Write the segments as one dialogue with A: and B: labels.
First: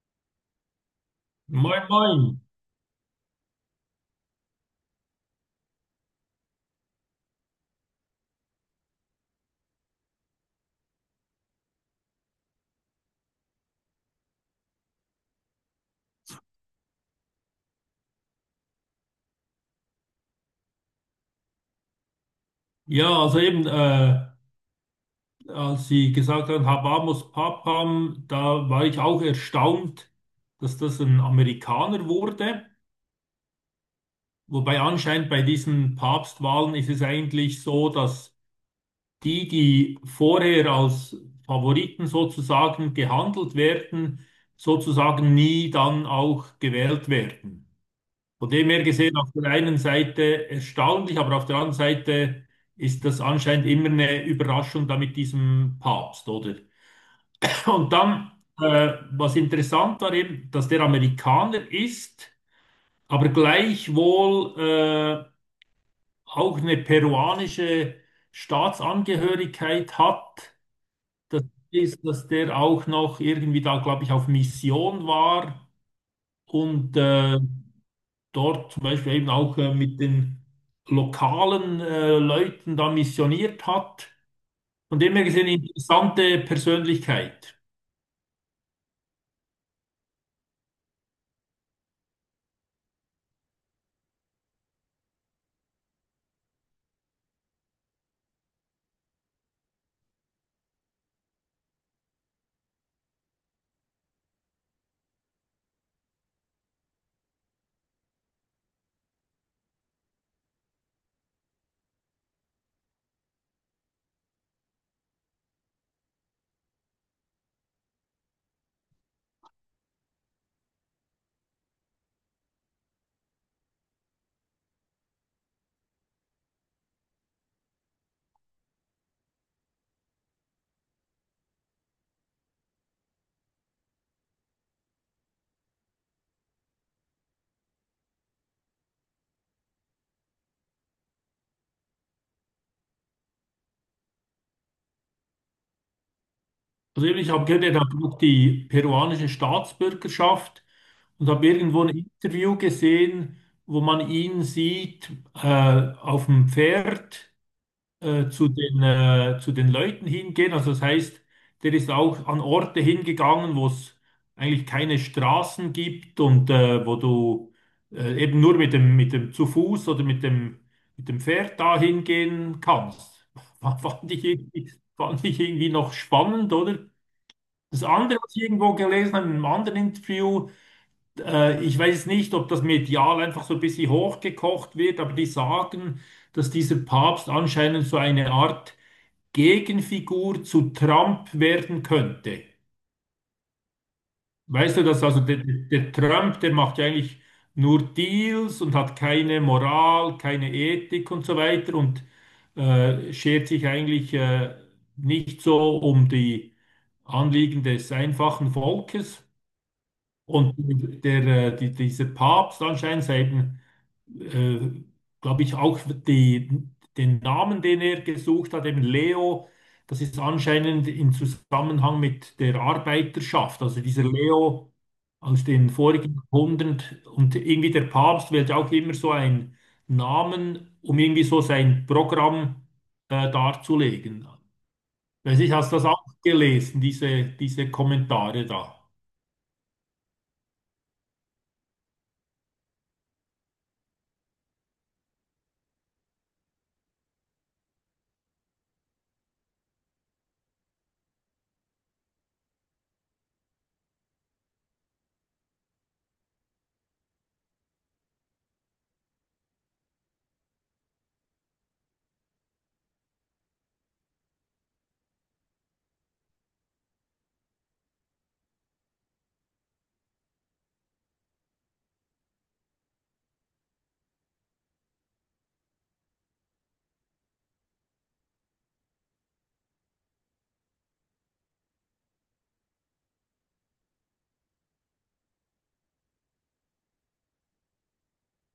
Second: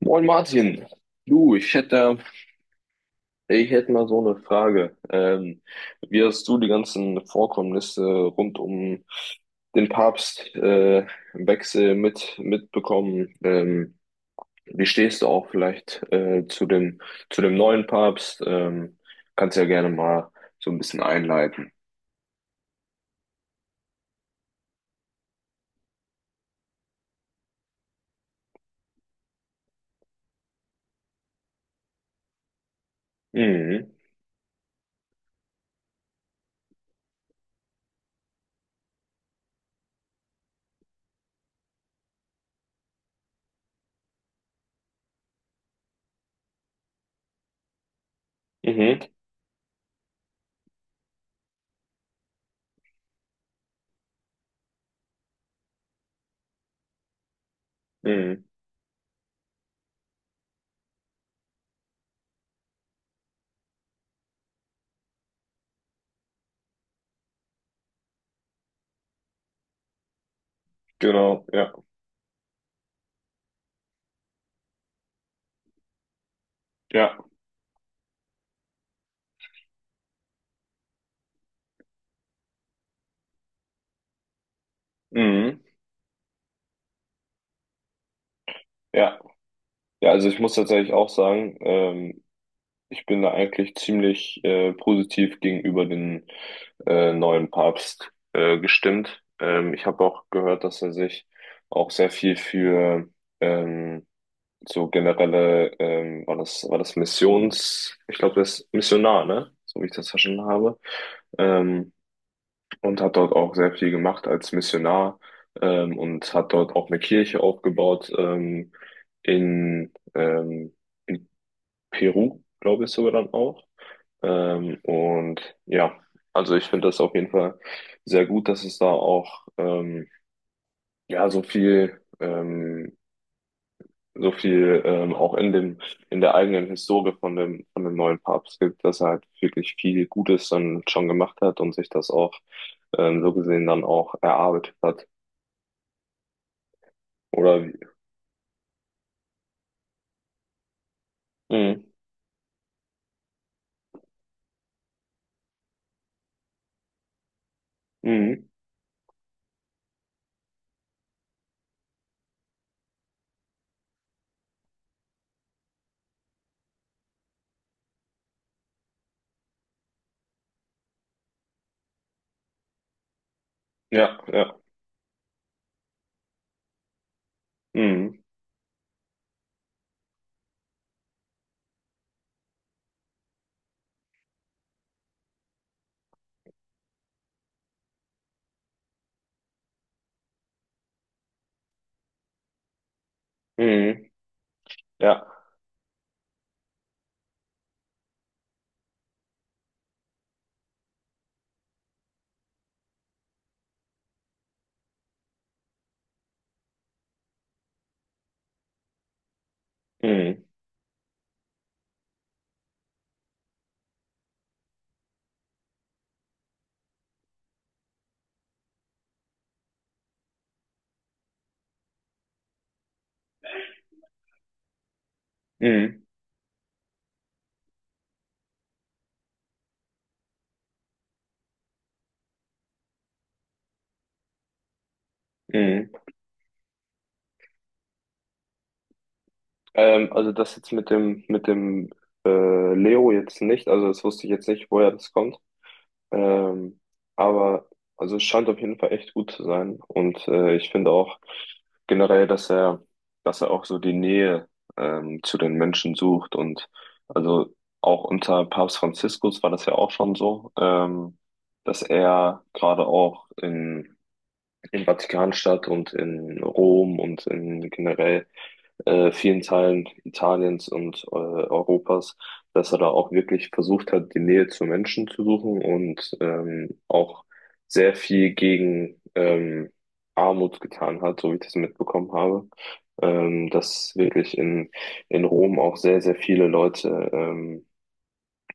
A: Moin Martin, du, ich
B: Moin,
A: hätte,
B: moin.
A: ich hätte mal so eine Frage. Wie hast du die ganzen Vorkommnisse rund um den Papst, Wechsel mitbekommen? Wie stehst du auch vielleicht zu zu dem neuen Papst? Kannst ja gerne mal so ein bisschen einleiten.
B: Ja, also eben, als Sie gesagt haben, Habamus Papam, da war ich auch erstaunt, dass das ein Amerikaner wurde.
A: Mhm.
B: Wobei anscheinend bei diesen Papstwahlen ist es eigentlich so, dass die vorher als Favoriten sozusagen gehandelt werden, sozusagen nie dann auch gewählt werden. Von dem her
A: Mhm.
B: gesehen, auf der einen Seite erstaunlich, aber auf der anderen Seite ist das anscheinend immer eine Überraschung da mit diesem Papst, oder? Und dann,
A: Mhm.
B: was interessant war eben, dass der Amerikaner ist, aber gleichwohl auch eine peruanische Staatsangehörigkeit hat. Das
A: Genau, ja.
B: ist, dass der auch noch irgendwie da, glaube ich, auf Mission war und
A: Ja.
B: dort zum Beispiel eben auch mit den lokalen Leuten da missioniert hat. Von dem her gesehen, eine
A: Mhm.
B: interessante Persönlichkeit.
A: Ja. Ja, also ich muss tatsächlich auch sagen, ich bin da eigentlich ziemlich positiv gegenüber den neuen Papst gestimmt. Ich habe auch gehört, dass er sich auch sehr viel für ähm, so generelle, war das Missions, ich glaube, das ist Missionar, ne? So wie ich das verstanden habe. Ähm, und hat dort auch sehr viel gemacht als Missionar und hat dort auch eine Kirche aufgebaut in, ähm, in Peru, glaube ich sogar dann auch. Und ja, also ich finde das auf jeden Fall sehr gut, dass es da auch ja so viel auch in dem in der eigenen Historie von dem neuen Papst gibt, dass er halt wirklich viel Gutes dann schon gemacht hat und sich das auch so gesehen dann auch erarbeitet hat.
B: Also eben, ich habe
A: Oder
B: gehört,
A: wie?
B: er hat auch die peruanische Staatsbürgerschaft und habe
A: Mhm.
B: irgendwo ein Interview gesehen, wo man ihn sieht äh, auf dem Pferd.
A: Mhm.
B: Zu zu den Leuten hingehen. Also das heißt, der ist auch an Orte hingegangen, wo es eigentlich keine Straßen gibt und wo du eben nur mit mit dem zu Fuß oder mit mit dem Pferd da hingehen kannst.
A: Ja, ja.
B: Fand ich irgendwie noch spannend, oder? Das andere,
A: Mhm.
B: was ich irgendwo gelesen habe, in einem anderen Interview, ich weiß nicht, ob das medial einfach so ein bisschen hochgekocht wird, aber die sagen, dass dieser Papst anscheinend so eine Art Gegenfigur zu Trump werden könnte.
A: Mhm.
B: Weißt du das? Also
A: Ja.
B: der Trump, der macht ja eigentlich nur Deals und hat keine Moral, keine Ethik und so weiter und schert sich eigentlich nicht so um die Anliegen des einfachen Volkes.
A: Mhm.
B: Und dieser Papst anscheinend, eben, äh, glaube ich, auch die, den Namen, den er gesucht hat, eben Leo, das ist anscheinend im Zusammenhang mit der Arbeiterschaft. Also dieser Leo aus den
A: Mhm.
B: vorigen Jahrhundert und irgendwie der Papst wählt ja auch immer so einen Namen, um irgendwie so sein Programm darzulegen. Weiß ich, hast du das
A: Mhm.
B: auch gelesen, diese Kommentare da?
A: Also das jetzt mit mit dem äh, Leo jetzt nicht, also das wusste ich jetzt nicht, woher das kommt. Ähm, aber also es scheint auf jeden Fall echt gut zu sein. Und ich finde auch generell, dass er auch so die Nähe zu den Menschen sucht. Und also auch unter Papst Franziskus war das ja auch schon so, dass er gerade auch in Vatikanstadt und in Rom und in generell vielen Teilen Italiens und Europas, dass er da auch wirklich versucht hat, die Nähe zu Menschen zu suchen und auch sehr viel gegen Armut getan hat, so wie ich das mitbekommen habe. Dass wirklich in Rom auch sehr, sehr viele Leute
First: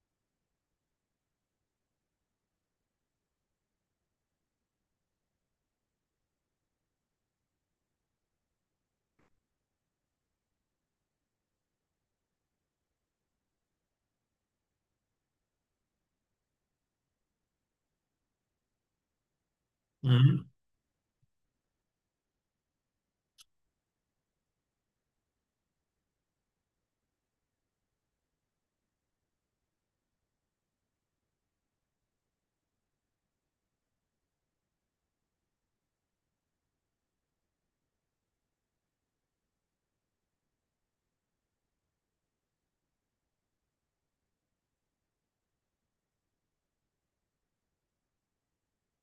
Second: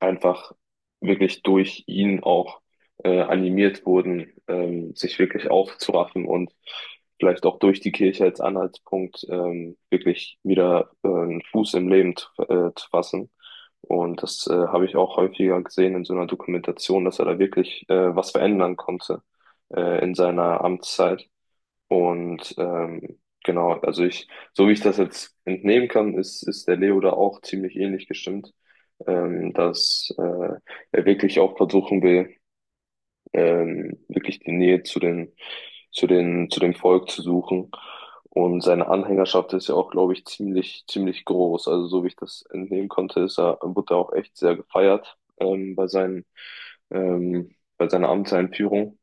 A: einfach wirklich durch ihn auch animiert wurden, sich wirklich aufzuraffen und vielleicht auch durch die Kirche als Anhaltspunkt wirklich wieder einen Fuß im Leben zu fassen. Und das habe ich auch häufiger gesehen in so einer Dokumentation, dass er da wirklich was verändern konnte in
B: Mhm.
A: seiner Amtszeit. Und genau, so wie ich das jetzt entnehmen kann, ist der Leo da auch ziemlich ähnlich gestimmt, dass er wirklich auch versuchen will, wirklich die Nähe zu zu dem Volk zu suchen. Und seine Anhängerschaft ist ja auch, glaube ich, ziemlich groß. Also so wie ich das entnehmen konnte, wurde er auch echt sehr gefeiert bei seiner Amtseinführung.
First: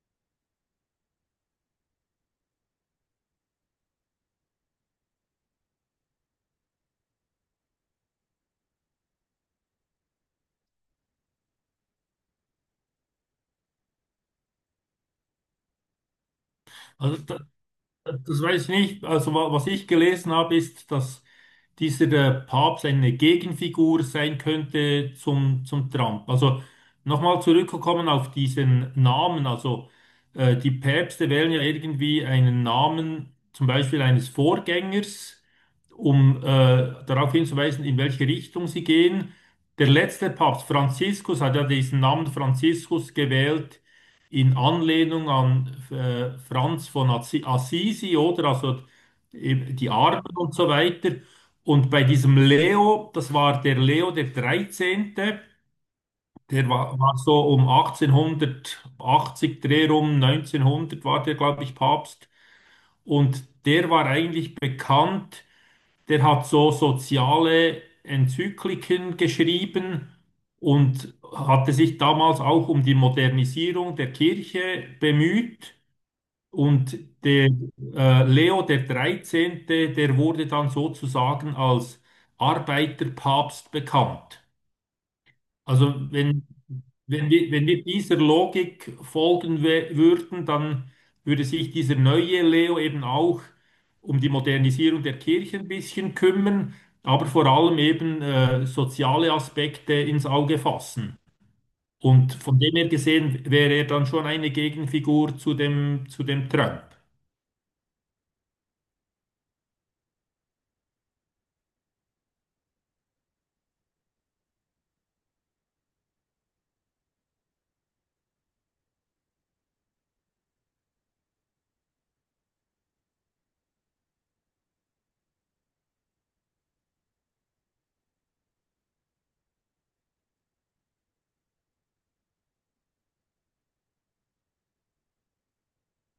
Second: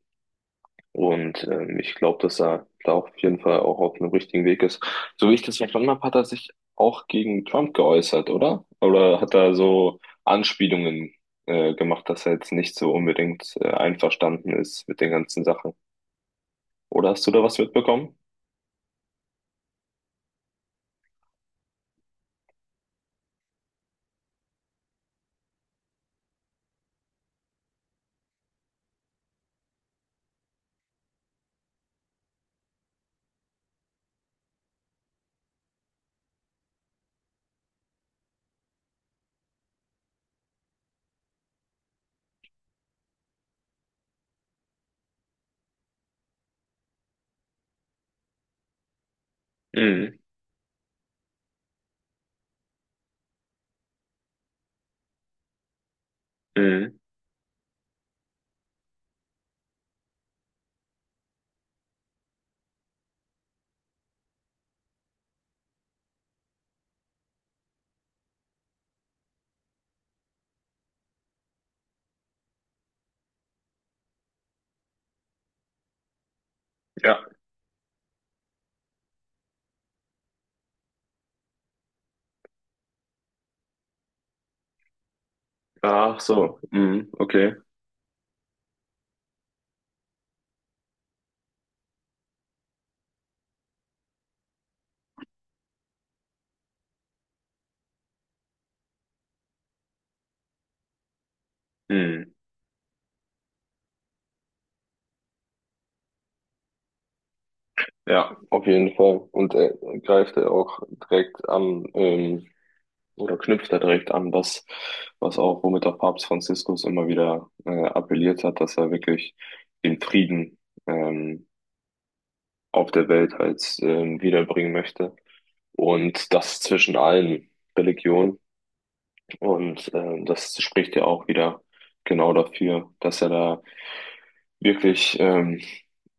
A: Und ich glaube, dass er da auf jeden Fall auch auf einem richtigen Weg ist. So wie ich das verstanden habe, hat er sich auch gegen Trump geäußert, oder? Oder hat er so Anspielungen gemacht, dass er jetzt nicht so unbedingt einverstanden ist mit den ganzen Sachen? Oder
B: Also,
A: hast du da was mitbekommen?
B: das weiß ich nicht. Also was ich gelesen habe, ist, dass dieser Papst eine Gegenfigur sein könnte zum Trump. Also nochmal zurückgekommen auf diesen Namen. Also die Päpste wählen ja irgendwie einen Namen, zum Beispiel eines Vorgängers, um darauf hinzuweisen, in welche Richtung sie gehen. Der letzte Papst, Franziskus, hat ja diesen Namen Franziskus gewählt in Anlehnung an Franz von Assisi, oder? Also eben die
A: Mhm.
B: Armen und so weiter. Und bei diesem Leo, das war der Leo der dreizehnte, der
A: Mhm.
B: war, war so um 1880 Dreh rum, 1900 war der, glaube ich, Papst. Und der war eigentlich bekannt, der hat so soziale Enzykliken geschrieben und hatte sich damals auch um die Modernisierung der Kirche bemüht. Und
A: Ja.
B: der Leo der dreizehnte, der wurde dann sozusagen als Arbeiterpapst bekannt. Also
A: Ach
B: wenn,
A: so. Mhm. Okay.
B: wenn wir dieser Logik folgen würden, dann würde sich dieser neue Leo eben auch um die Modernisierung der Kirche ein bisschen kümmern, aber vor allem eben soziale Aspekte ins Auge fassen.
A: Mhm.
B: Und von dem her gesehen wäre er dann schon eine Gegenfigur zu zu dem Trump.
A: Ja, auf jeden Fall. Und er greift er auch direkt an. Oder knüpft da direkt an, was auch, womit auch Papst Franziskus immer wieder appelliert hat, dass er wirklich den Frieden ähm, auf der Welt halt wiederbringen möchte. Und das zwischen allen Religionen. Und das spricht ja auch wieder genau dafür, dass er da wirklich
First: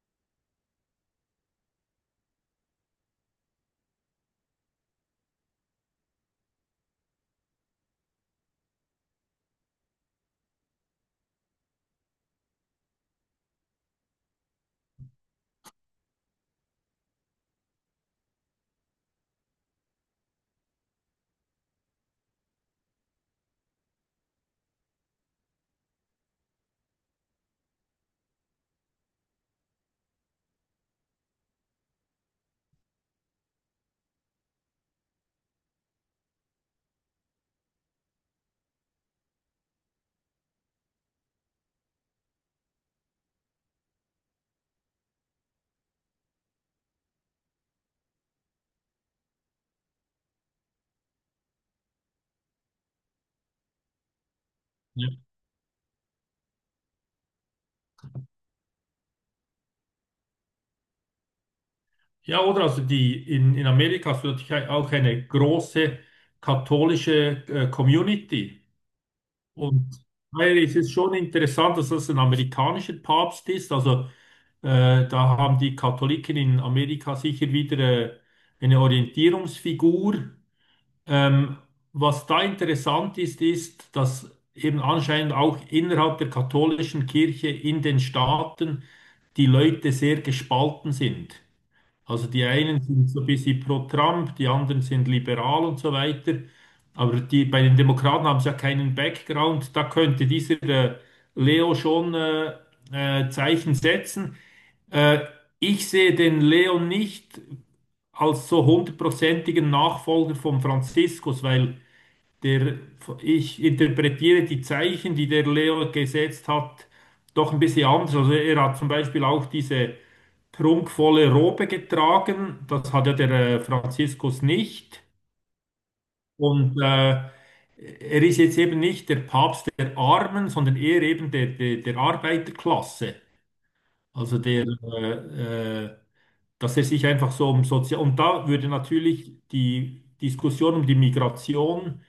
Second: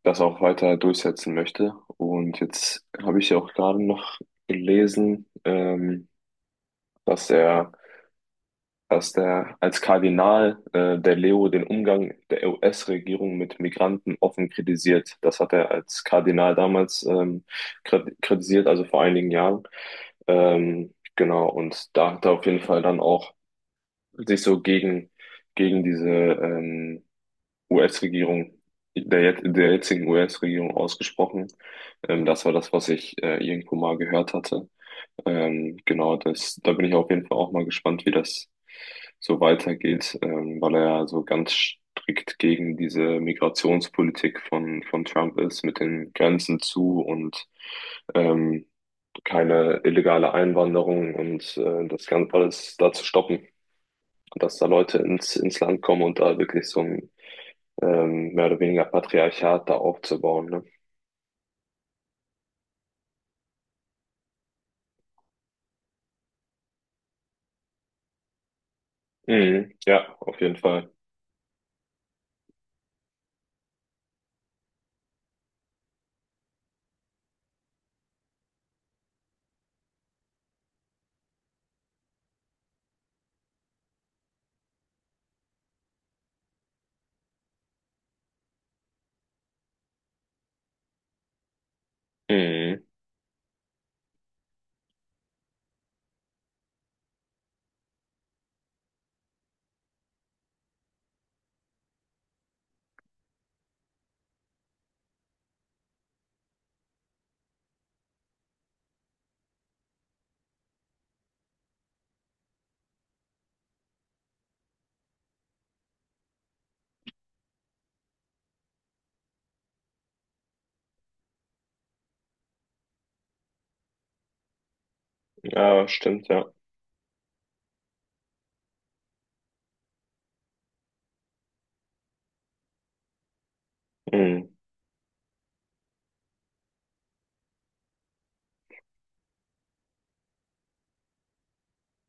A: das auch weiter durchsetzen möchte. Und jetzt habe ich ja auch gerade noch gelesen, dass er dass der als Kardinal der Leo den Umgang der US-Regierung mit Migranten offen kritisiert. Das hat er als Kardinal damals kritisiert, also vor einigen Jahren. Genau, und da hat er auf jeden Fall dann auch sich so gegen diese US-Regierung, der, jet- der jetzigen US-Regierung ausgesprochen. Das war das, was ich irgendwo mal gehört hatte. Genau, da bin ich auf jeden Fall auch mal gespannt, wie das so weitergeht, weil er ja so ganz strikt gegen diese Migrationspolitik von Trump ist, mit den Grenzen zu und ähm, keine illegale Einwanderung und das Ganze alles da zu stoppen, dass da Leute
B: Ja,
A: ins Land kommen und da wirklich so ein mehr oder weniger Patriarchat da aufzubauen, ne?
B: Ja, oder? Also in Amerika ist natürlich auch eine große katholische Community.
A: Mhm,
B: Und
A: ja, auf jeden
B: daher ist
A: Fall.
B: es schon interessant, dass das ein amerikanischer Papst ist. Also da haben die Katholiken in Amerika sicher wieder eine Orientierungsfigur. Ähm, was da interessant ist, ist, dass eben anscheinend auch innerhalb der katholischen Kirche in den Staaten die Leute sehr gespalten sind. Also die einen
A: Mhm,
B: sind so ein bisschen pro Trump, die anderen sind liberal und so weiter. Aber die, bei den Demokraten haben sie ja keinen Background. Da könnte dieser Leo schon Zeichen setzen. Äh, ich sehe den Leo nicht als so hundertprozentigen Nachfolger von Franziskus, weil der, ich interpretiere die Zeichen, die der Leo gesetzt hat, doch ein bisschen anders. Also er hat zum Beispiel auch diese prunkvolle Robe getragen, das hat ja der Franziskus nicht.
A: ja, stimmt, ja.
B: Und er ist jetzt eben nicht der Papst der Armen, sondern eher eben der Arbeiterklasse. Also
A: Mhm,
B: dass er sich einfach so um Sozial... Und da würde natürlich die Diskussion um die Migration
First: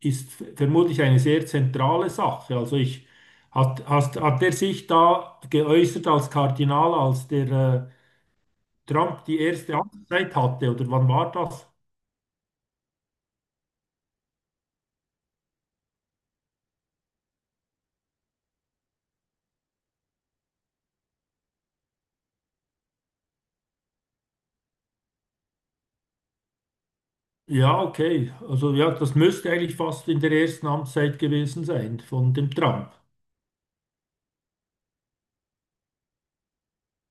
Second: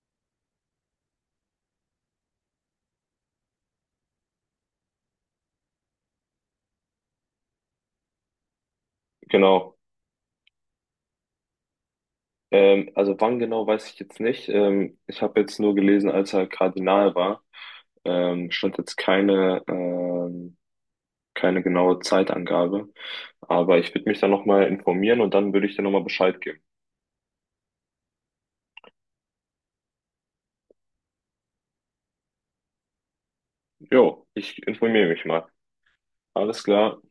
B: ist vermutlich eine sehr zentrale Sache. Also hat er sich da geäußert als Kardinal, als der Trump die erste
A: genau.
B: Amtszeit hatte, oder wann war das?
A: Also wann genau weiß ich jetzt nicht. Ich habe jetzt nur gelesen, als er Kardinal war. Stand jetzt keine genaue Zeitangabe. Aber ich würde mich dann nochmal informieren und dann würde ich dir nochmal Bescheid geben.
B: Ja, okay. Also ja, das müsste eigentlich fast in der ersten Amtszeit gewesen sein von dem Trump.
A: Jo, ich informiere mich mal. Alles klar.